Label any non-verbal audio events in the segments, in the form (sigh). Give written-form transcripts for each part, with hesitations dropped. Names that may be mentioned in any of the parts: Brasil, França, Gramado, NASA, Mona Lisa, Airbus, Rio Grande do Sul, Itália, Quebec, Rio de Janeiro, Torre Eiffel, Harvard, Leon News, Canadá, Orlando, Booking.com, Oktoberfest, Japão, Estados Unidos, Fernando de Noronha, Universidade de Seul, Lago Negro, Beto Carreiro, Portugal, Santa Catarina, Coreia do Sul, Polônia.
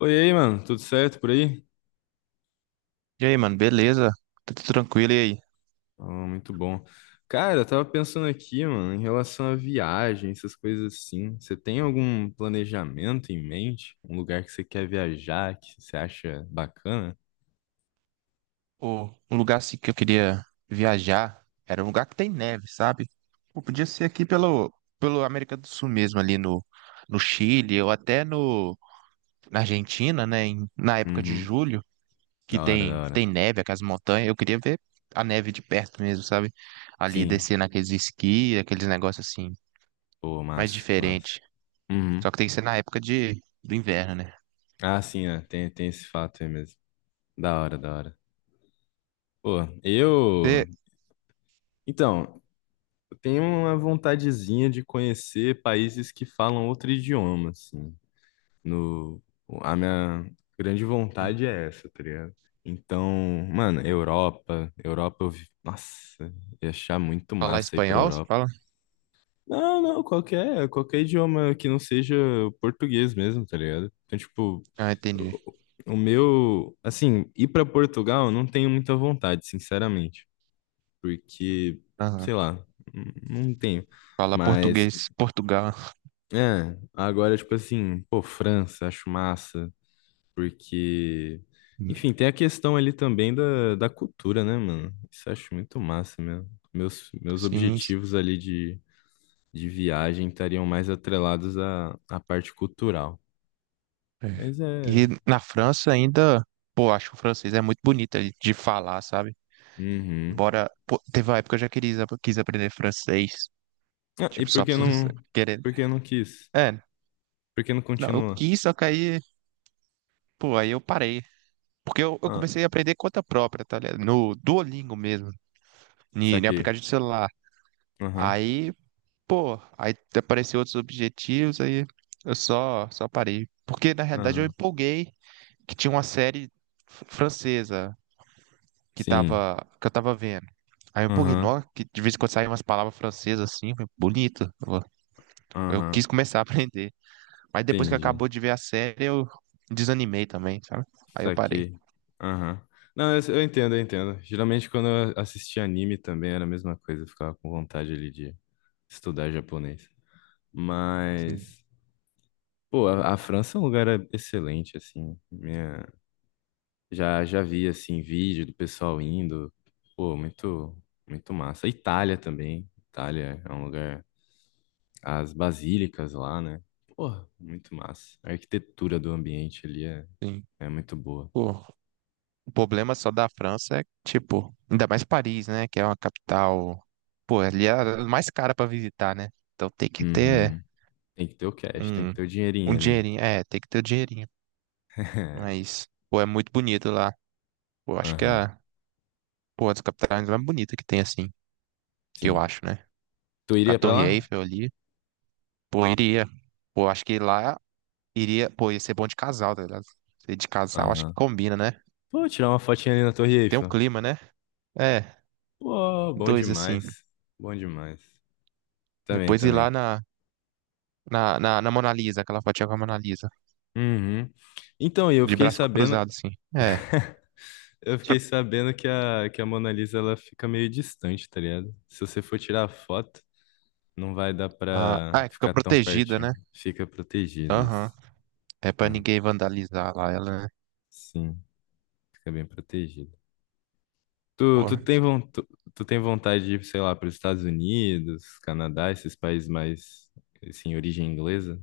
Oi, e aí, mano, tudo certo por aí? E aí, mano, beleza? Tá tudo tranquilo, e aí? Ah, muito bom. Cara, eu tava pensando aqui, mano, em relação a viagem, essas coisas assim. Você tem algum planejamento em mente? Um lugar que você quer viajar, que você acha bacana? O, um lugar assim que eu queria viajar era um lugar que tem neve, sabe? Pô, podia ser aqui pelo América do Sul mesmo, ali no Chile, ou até no, na Argentina, né? Na época de Uhum. julho, que Da hora, tem, da hora. tem neve, aquelas montanhas. Eu queria ver a neve de perto mesmo, sabe? Ali Sim. descer naqueles esqui, aqueles negócios assim, Pô, mais massa, massa. diferente. Uhum. Só que tem que ser na época do inverno, né? Ah, sim, é. Tem, tem esse fato aí mesmo. Da hora, da hora. Pô, eu. Você Então, eu tenho uma vontadezinha de conhecer países que falam outro idioma, assim. No, a minha grande vontade é essa, tá ligado? Então, mano, Europa, eu vi, nossa, ia achar muito falar massa ir pra espanhol, você Europa. fala? Não, não, qualquer idioma que não seja o português mesmo, tá ligado? Então, tipo, Ah, entendi. o o meu, assim, ir pra Portugal eu não tenho muita vontade, sinceramente, porque, sei lá, não tenho. Fala Mas, português, Portugal. é, agora, tipo assim, pô, França, acho massa. Porque, enfim, tem a questão ali também da cultura, né, mano? Isso eu acho muito massa mesmo. Meus Sim. Sim. objetivos ali de viagem estariam mais atrelados à, à parte cultural. É. Mas é. E na França ainda, pô, acho que o francês é muito bonito de falar, sabe? Uhum. Embora, pô, teve uma época que eu já quis aprender francês. Ah, e Tipo, só pra (laughs) você querer. por que não quis? É, Por que não não, eu continua? quis, só que aí, pô, aí eu parei. Porque eu Ah, comecei a aprender conta própria, tá ligado? No Duolingo mesmo, em saquei. aplicativo de celular. Aham, Aí, pô, aí apareceu outros objetivos, aí eu só parei. Porque na realidade eu aham. empolguei que tinha uma série francesa Sim. Que eu tava vendo. Aí eu empolguei, Aham, nó, que de vez em quando saem umas palavras francesas assim, eu falei, bonito. Eu aham. quis começar a (laughs) aprender. Mas depois que Entendi. acabou de ver a série, eu desanimei também, sabe? Aí eu parei. Saquei. Aham. Não, eu entendo, eu entendo. Geralmente quando eu assistia anime também era a mesma coisa, eu ficava com vontade ali de estudar japonês. Sim, Mas, pô, a França é um lugar excelente, assim. Minha, já, já vi, assim, vídeo do pessoal indo. Pô, muito, muito massa. Itália também. Itália é um lugar. As basílicas lá, né? Pô, muito massa. A arquitetura do ambiente ali é, sim. é muito boa. Pô, o problema só da França é, tipo, ainda mais Paris, né? Que é uma capital. Pô, ali é a mais cara pra visitar, né? Então tem que ter Uhum. Tem que ter o cash, tem um, que ter o um dinheirinho ali. dinheirinho. É, tem que ter o dinheirinho. (laughs) Mas, pô, é muito bonito lá. Pô, acho que Aham, a. Pô, a das capitais mais bonita que tem, assim, que eu sim. acho, né? Tu Com a iria pra Torre lá? Eiffel ali, pô, ah, iria. Pô, acho que lá iria, pô, ia ser bom de casal, tá ligado? Ser de casal, acho que Aham. combina, né? Pô, tirar uma fotinha ali na Torre Tem um Eiffel. clima, né? É, Pô, bom dois, assim. demais. Bom demais. Também, Depois ir também. lá na Mona Lisa, aquela fotinha com a Mona Lisa, Uhum. Então, e de braço cruzado, assim. É. eu fiquei (laughs) sabendo que a Mona Lisa ela fica meio distante, tá ligado? Se você for tirar a foto, não vai dar Ah, pra é que fica ficar tão protegida, pertinho. né? Fica protegido isso. Aham. É pra Ah, ninguém vandalizar lá ela, né? sim, fica bem protegido. Tu, Pô, tu tem vontade de ir, sei lá, para os Estados Unidos, Canadá, esses países mais, assim, origem inglesa?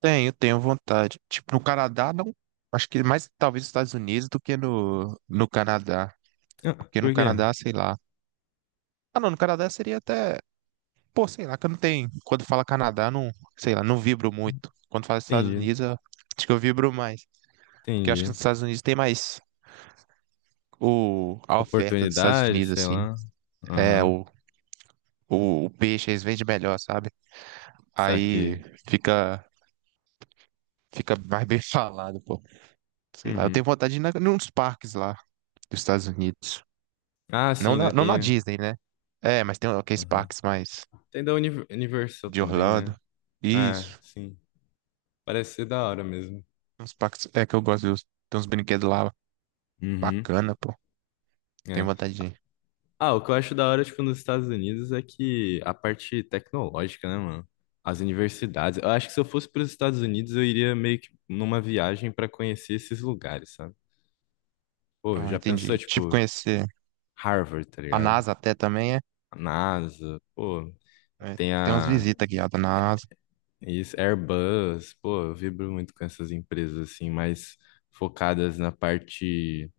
tenho vontade. Tipo, no Canadá, não. Acho que mais talvez nos Estados Unidos do que no Canadá. Ah, Porque no por quê? Canadá, sei lá. Ah, não, no Canadá seria até. Pô, sei lá, que eu não tenho. Quando fala Canadá, não. Sei lá, não vibro muito. Quando fala Estados Entendi, Unidos, acho que eu vibro mais. Porque eu acho que entendi. nos Estados Unidos tem mais a oferta dos Estados Oportunidade, Unidos, sei assim. lá. É, Aham, o peixe, eles vendem melhor, sabe? saquei. Aí fica. Fica mais bem (laughs) falado, pô. Sei lá, eu Uhum. tenho vontade de ir nos parques lá dos Estados Unidos. Ah, Não sim, na... né? não na Tem, Disney, né? É, mas tem aqueles aham. parques mais Tem da Universal de também, Orlando. né? Ah, Isso. sim. Parece ser da hora mesmo. Uns pactos. É que eu gosto de ter uns brinquedos lá Uhum. bacana, pô. Tenho É. vontade de ir. Ah, o que eu acho da hora, tipo, nos Estados Unidos é que a parte tecnológica, né, mano? As universidades. Eu acho que se eu fosse para os Estados Unidos, eu iria meio que numa viagem para conhecer esses lugares, sabe? Pô, Ah, já pensou, entendi. Tipo, tipo, conhecer Harvard, tá a ligado? NASA até também, é? A NASA, pô, É, tem tem umas a visitas guiadas na NASA. isso, Airbus, pô, eu vibro muito com essas empresas, assim, mais focadas na parte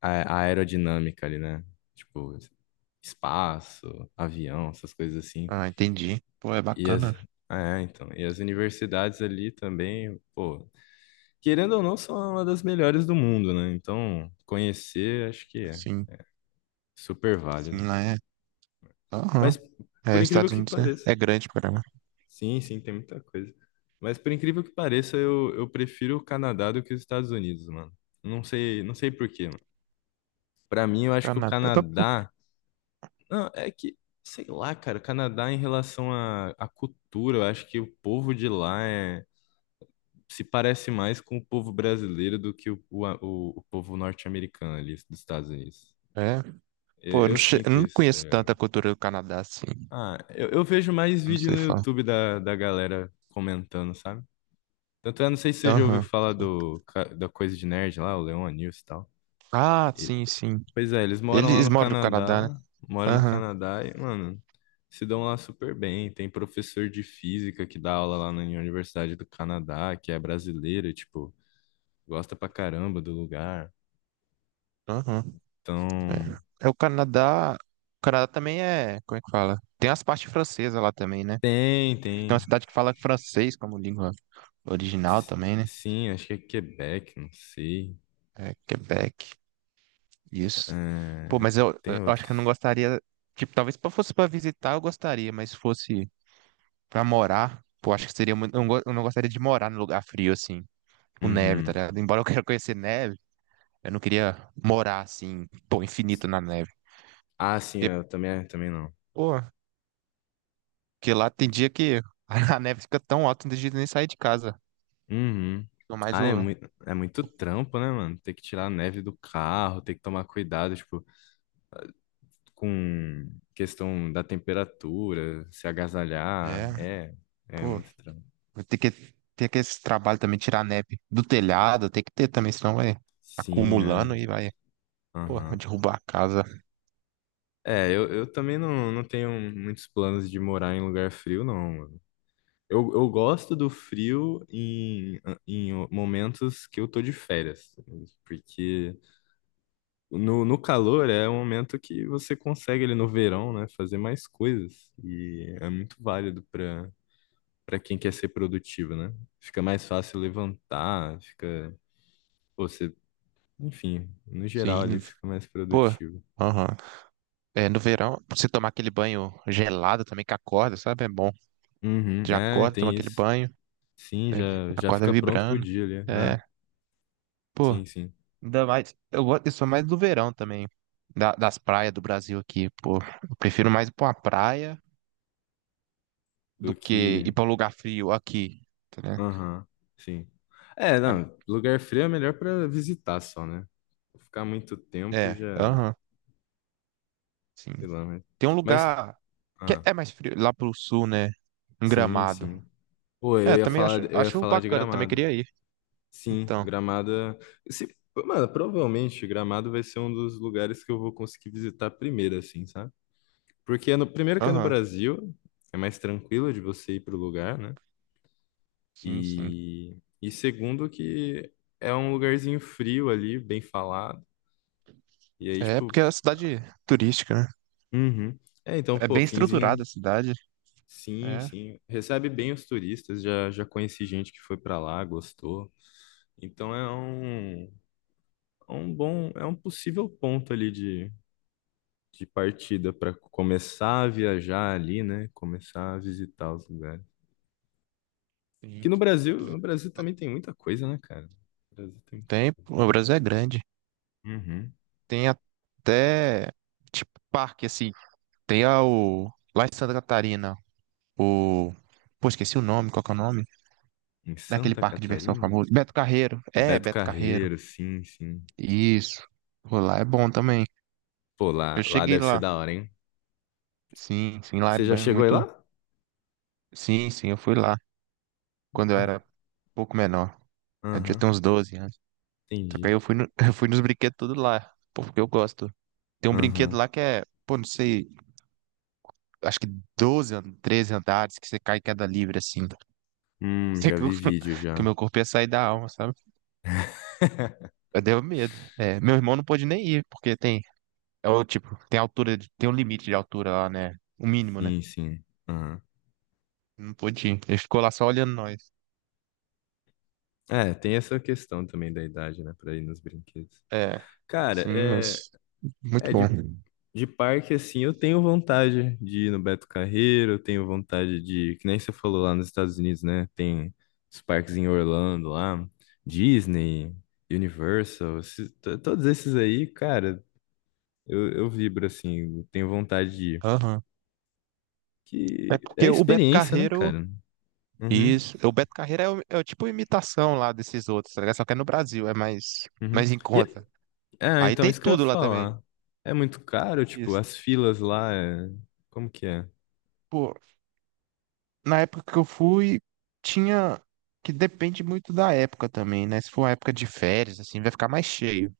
aerodinâmica ali, né? Tipo, espaço, avião, essas coisas assim. Ah, entendi. Pô, é E as, bacana. é, então, e as universidades ali também, pô, querendo ou não, são uma das melhores do mundo, né? Então, conhecer, acho que é Assim, super sim, válido. lá é. Aham. Mas, É, por incrível Estados que Unidos é, pareça, é grande, cara. sim, sim, tem muita coisa. Mas, por incrível que pareça, eu prefiro o Canadá do que os Estados Unidos, mano. Não sei, não sei por quê, mano. Pra mim, eu acho que o Canadá. Tá, pô. Canadá. Não, é que, sei lá, cara, o Canadá em relação à à cultura, eu acho que o povo de lá é se parece mais com o povo brasileiro do que o povo norte-americano ali dos Estados Unidos. É. Pô, eu não, Eu che- eu sinto não isso. Tá conheço ligado? tanta cultura do Canadá assim. Ah, eu vejo mais Eu não vídeo sei no falar. YouTube da galera comentando, sabe? Tanto é, não sei se você já ouviu Aham. falar do, da coisa de nerd lá, o Leon News e tal. Ah, E- sim, sim. pois é, eles moram lá Eles no moram no Canadá, né? Canadá, moram no Aham. Canadá e, mano, se dão lá super bem. Tem professor de física que dá aula lá na Universidade do Canadá, que é brasileiro, e, tipo, gosta pra caramba do lugar. Aham. Então, É o Canadá. O Canadá também é. Como é que fala? Tem as partes francesas lá também, né? tem, Tem uma tem. cidade que fala francês como língua original S- também, né? Sim, acho que é Quebec, não sei. É Quebec. Isso. Pô, É, mas eu, tem eu acho que eu não outros. gostaria. Tipo, talvez se fosse pra visitar, eu gostaria, mas se fosse pra morar, pô, acho que seria muito. Eu não gostaria de morar num lugar frio, assim, com neve, tá Uhum. ligado? Embora eu quero conhecer neve, eu não queria morar assim, pô, infinito na neve. Ah, sim, eu também, é, também não. Pô, porque lá tem dia que a (laughs) neve fica tão alta, não tem jeito de nem sair de casa. Uhum. Tô mais Ah, o. É muito trampo, né, mano? Ter que tirar a neve do carro, ter que tomar cuidado, tipo, com questão da temperatura, se agasalhar. É, É, é pô, muito trampo. vou ter que esse trabalho também, tirar a neve do telhado, tem que ter também, senão vai Sim, acumulando é. e vai, pô, vai Aham. derrubar a casa. É, eu também não, não tenho muitos planos de morar em lugar frio, não. Eu gosto do frio em, em momentos que eu tô de férias, porque no, no calor é um momento que você consegue ali no verão, né, fazer mais coisas e é muito válido para para quem quer ser produtivo, né? Fica mais fácil levantar, fica pô, você, enfim, no geral ali Sim, fica mais pô, produtivo. aham. É, no verão, você tomar aquele banho gelado também que acorda, sabe? É bom. Uhum, Já é, acorda, toma tem aquele isso. banho, Sim, né? já já Acorda fica pronto pro vibrando. dia ali. Ah, É, pô, sim, sim. ainda mais. Eu sou mais do verão também, das praias do Brasil aqui, pô. Eu prefiro mais ir pra uma praia Do do que que ir pra um lugar frio aqui, tá, né? Aham, sim. É, A- não, lugar frio é melhor pra visitar só, né? Ficar muito tempo É, já, aham, sim. sei lá, Tem um mas lugar que ah, é mais frio, lá pro sul, né? Em sim, Gramado. sim. Pô, É, também acho, eu ia acho falar de bacana, também Gramado. queria ir. Sim, Então, Gramado, é, se, mano, provavelmente Gramado vai ser um dos lugares que eu vou conseguir visitar primeiro, assim, sabe? Porque é no, primeiro que é no aham, Brasil, é mais tranquilo de você ir pro lugar, né? sim, sim. E segundo que é um lugarzinho frio ali, bem falado. E aí, É porque tipo, é uma cidade turística, né? Uhum. É, então, É pô, bem estruturada Finzinho, a cidade. sim, É. sim, recebe bem os turistas, já, já conheci gente que foi pra lá, gostou. Então é um bom, é um possível ponto ali de partida para começar a viajar ali, né? Começar a visitar os lugares. Que Sim. no Brasil, no Brasil também tem muita coisa, né, cara? No Brasil tem muita Tem, coisa. o Brasil é grande. Uhum. Tem até, tipo, parque, assim. Tem o, lá em Santa Catarina, o... Pô, esqueci o nome, qual que é o nome? Em Daquele Santa parque de diversão Catarina? famoso. Beto Carreiro. É, Beto Beto Carreiro. Carreiro, sim, sim. Isso. Pô, lá é bom também. Pô, lá, Eu lá cheguei deve ser lá. da hora, hein? Sim, sim, lá é Você já chegou aí muito... lá? Sim, sim, eu fui lá. Quando eu Ah, era um pouco menor. Eu devia Aham, ter uns 12 anos. Só que aí entendi. eu fui, no- (laughs) eu fui nos brinquedos tudo lá. Pô, porque eu gosto. Tem um brinquedo Aham. lá que é... Pô, não sei... acho que 13 andares que você cai em queda livre, assim. Sei Já que, vi vídeo (laughs) que o já. meu corpo ia sair da alma, sabe? Eu deu medo. É, meu irmão não pôde nem ir, porque tem, é o tipo, tem altura, tem um limite de altura lá, né? O mínimo, né? Sim, sim. Aham. Não pôde ir. Ele ficou lá só olhando nós. É, tem essa questão também da idade, né, pra ir nos brinquedos. É, Cara, sim, é, mas muito é bom. de parque, assim, eu tenho vontade de ir no Beto Carreiro, eu tenho vontade de, que nem você falou lá nos Estados Unidos, né, tem os parques em Orlando lá, Disney, Universal, todos esses aí, cara, eu vibro, assim, eu tenho vontade de ir. Aham. É Que é porque o Beto experiência, né, Carreiro, cara? Uhum, isso, o Beto Carreiro é o tipo imitação lá desses outros, tá ligado? Só que é no Brasil, é mais, uhum. mais em conta. É, Aí então, tem isso que eu ia tudo lá também. falar. É muito caro, tipo, Isso. as filas lá é... Como que é? Pô, na época que eu fui, tinha que depende muito da época também, né? Se for uma época de férias, assim, vai ficar mais cheio.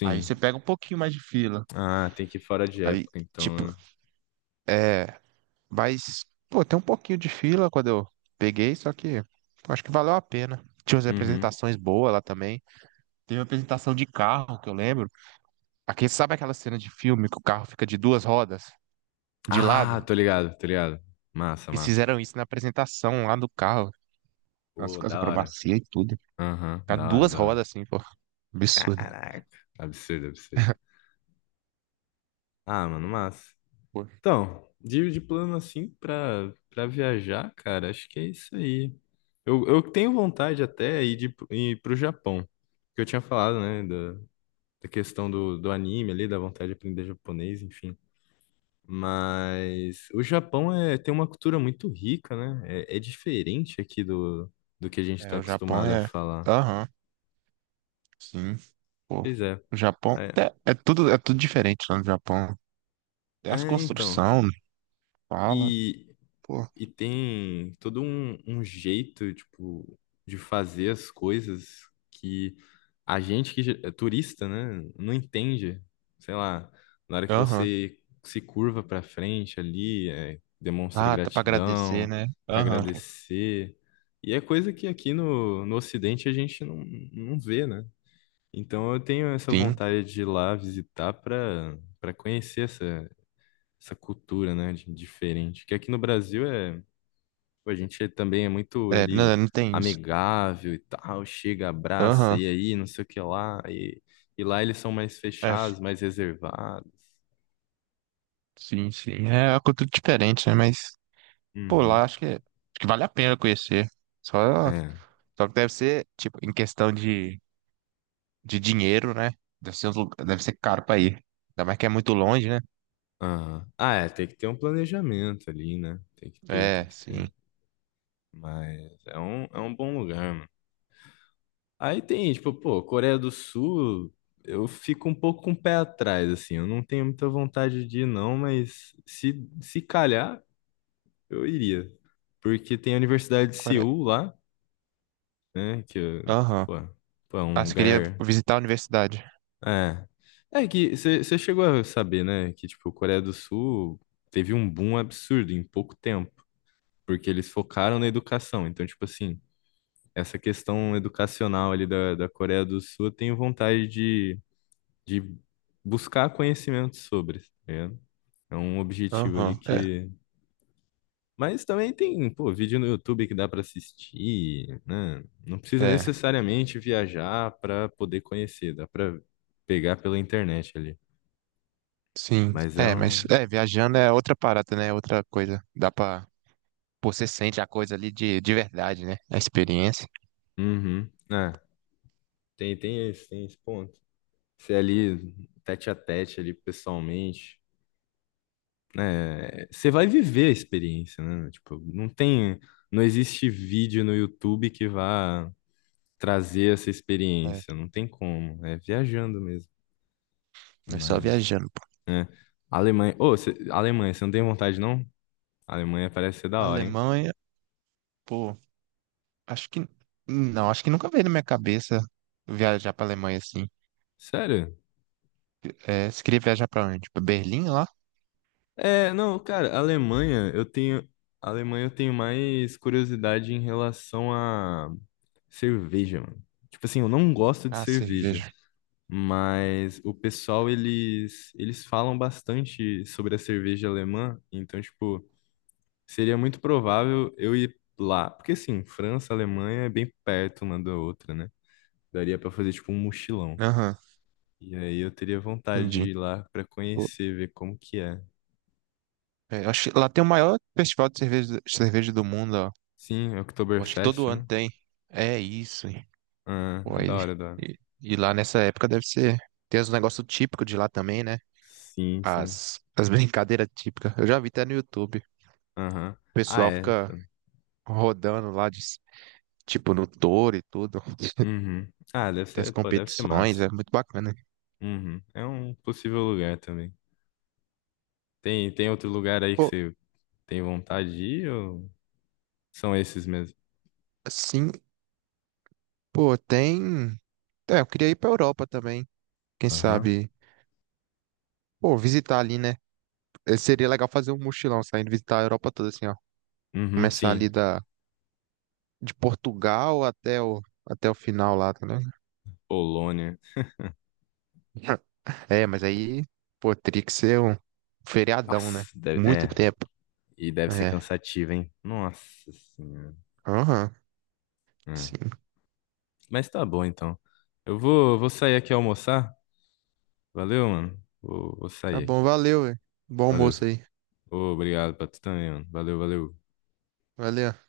Aí você pega um pouquinho mais de fila. Ah, tem que ir fora de Aí, época, tipo, então. Né? é, mas, pô, tem um pouquinho de fila quando eu peguei, só que pô, acho que valeu a pena. Tinha umas Uhum. apresentações boas lá também. Teve uma apresentação de carro que eu lembro. Aqui, sabe aquela cena de filme que o carro fica de duas rodas de Ah, lado? tô ligado, tô ligado. Massa, Eles massa. fizeram isso na apresentação lá do carro. As, Pô, as da hora. acrobacias e tudo. Aham, Tá da hora, duas da hora. rodas assim, pô. Absurdo. Caraca. Absurdo, absurdo. Ah, mano, massa. Pô, Então, de plano assim pra, pra viajar, cara, acho que é isso aí. Eu tenho vontade até ir, de, ir pro Japão. Que eu tinha falado, né? Da questão do, do anime ali, da vontade de aprender japonês, enfim. Mas o Japão é, tem uma cultura muito rica, né? É, é diferente aqui do, do que a gente é, está o Japão acostumado a é. falar. Aham, sim. Pô, Pois é. o Japão. É, É, é tudo diferente lá no Japão. É as é, então. construções, fala, E pô. e tem todo um, um jeito, tipo, de fazer as coisas que a gente é turista, né, não entende. Sei lá, na hora que Aham. você se curva pra frente ali, é, demonstra Ah, tá pra agradecer, gratidão né? pra Aham. agradecer. E é coisa que aqui no, no Ocidente a gente não, não vê, né? Então eu tenho essa Sim. vontade de ir lá visitar pra para conhecer essa, essa cultura, né, diferente. Que aqui no Brasil é Pô, a gente também é muito É, ele não, não tem isso. amigável e tal, chega, abraça, Aham. e aí, não sei o que lá. E lá eles são mais É, fechados, mais reservados. sim, sim. É uma cultura diferente, né? Mas, pô, Uhum. lá acho que vale a pena conhecer. Só, É. só que deve ser, tipo, em questão de dinheiro, né? Deve ser caro pra ir. Ainda mais que é muito longe, né? Aham. Ah, é, tem que ter um planejamento ali, né? Tem que ter, tem É, que sim. ter. Mas é um bom lugar, mano. Aí tem, tipo, pô, Coreia do Sul, eu fico um pouco com o pé atrás, assim. Eu não tenho muita vontade de ir, não, mas se calhar, eu iria. Porque tem a Universidade de Core- Seul lá. Né? Aham. Pô, pô, é Ah, um você queria lugar. visitar a universidade. É. É que você chegou a saber, né? Que, tipo, a Coreia do Sul teve um boom absurdo em pouco tempo, porque eles focaram na educação. Então, tipo assim, essa questão educacional ali da Coreia do Sul, eu tenho vontade de buscar conhecimento sobre, tá ligado? É um objetivo ali Aham. que Mas também tem, pô, vídeo no YouTube que dá para assistir, né? Não É, precisa é. necessariamente viajar para poder conhecer, dá para pegar pela internet ali. Sim. Mas é É, mas um. é, viajando é outra parada, né? É outra coisa. Dá pra. Pô, você sente a coisa ali de verdade, né? A experiência. Uhum. É, tem, tem esse ponto. Você ali, tete a tete ali pessoalmente, né? Você vai viver a experiência, né? Tipo, não tem. Não existe vídeo no YouTube que vá trazer essa É, experiência, não tem como. É viajando mesmo. é só Mas. viajando, pô. Né? Alemanha. Alemanha, você não tem vontade, não? Alemanha parece ser da hora, hein? Alemanha, pô, acho que. Não, acho que nunca veio na minha cabeça viajar pra Alemanha assim. Sério? É, você queria viajar pra onde? Pra Berlim lá? É, não, cara, Alemanha, eu tenho. Alemanha, eu tenho mais curiosidade em relação a cerveja, mano. Tipo assim, eu não gosto de Ah, cerveja, cerveja. mas o pessoal, eles falam bastante sobre a cerveja alemã, então, tipo, seria muito provável eu ir lá, porque assim, França, Alemanha é bem perto uma da outra, né? Daria pra fazer, tipo, um mochilão. Aham, E aí eu teria vontade de entendi. ir lá pra conhecer, ver como que é. É, eu acho que lá tem o maior festival de cerveja, cerveja do mundo, ó. Sim, é Eu acho que Oktoberfest, todo ano né? tem. É isso, hein. Ah, Pô, é da hora, é da hora. e lá nessa época deve ser. Tem os negócios típicos de lá também, né? Sim, sim. As (laughs) brincadeiras típicas. Eu já vi até no YouTube. O Aham. Ah, pessoal é. fica Pô. rodando lá, de, tipo, no touro e tudo. Uhum. Ah, deve Tem as ser, pô, deve ser competições, massa. é muito bacana. Uhum. É um possível lugar também. Tem, tem outro lugar aí que Pô, você tem vontade de ir ou são esses mesmo? assim, pô, tem. É, eu queria ir pra Europa também. Quem Aham. sabe? Pô, visitar ali, né? Seria legal fazer um mochilão, saindo visitar a Europa toda, assim, ó. Uhum, Começar ali sim. De Portugal até o final lá, tá ligado? Polônia. (laughs) É, mas aí, pô, teria que ser um feriadão, né? Nossa, deve- Muito é. tempo. E deve ser É. cansativo, hein? Nossa senhora. Aham, É. sim. Mas tá bom, então. Eu vou, vou sair aqui almoçar. Valeu, mano. Vou, vou Tá sair bom, aqui. valeu, velho. Bom Valeu. almoço aí. Ô, obrigado pra tu também, mano. Valeu, valeu. Valeu.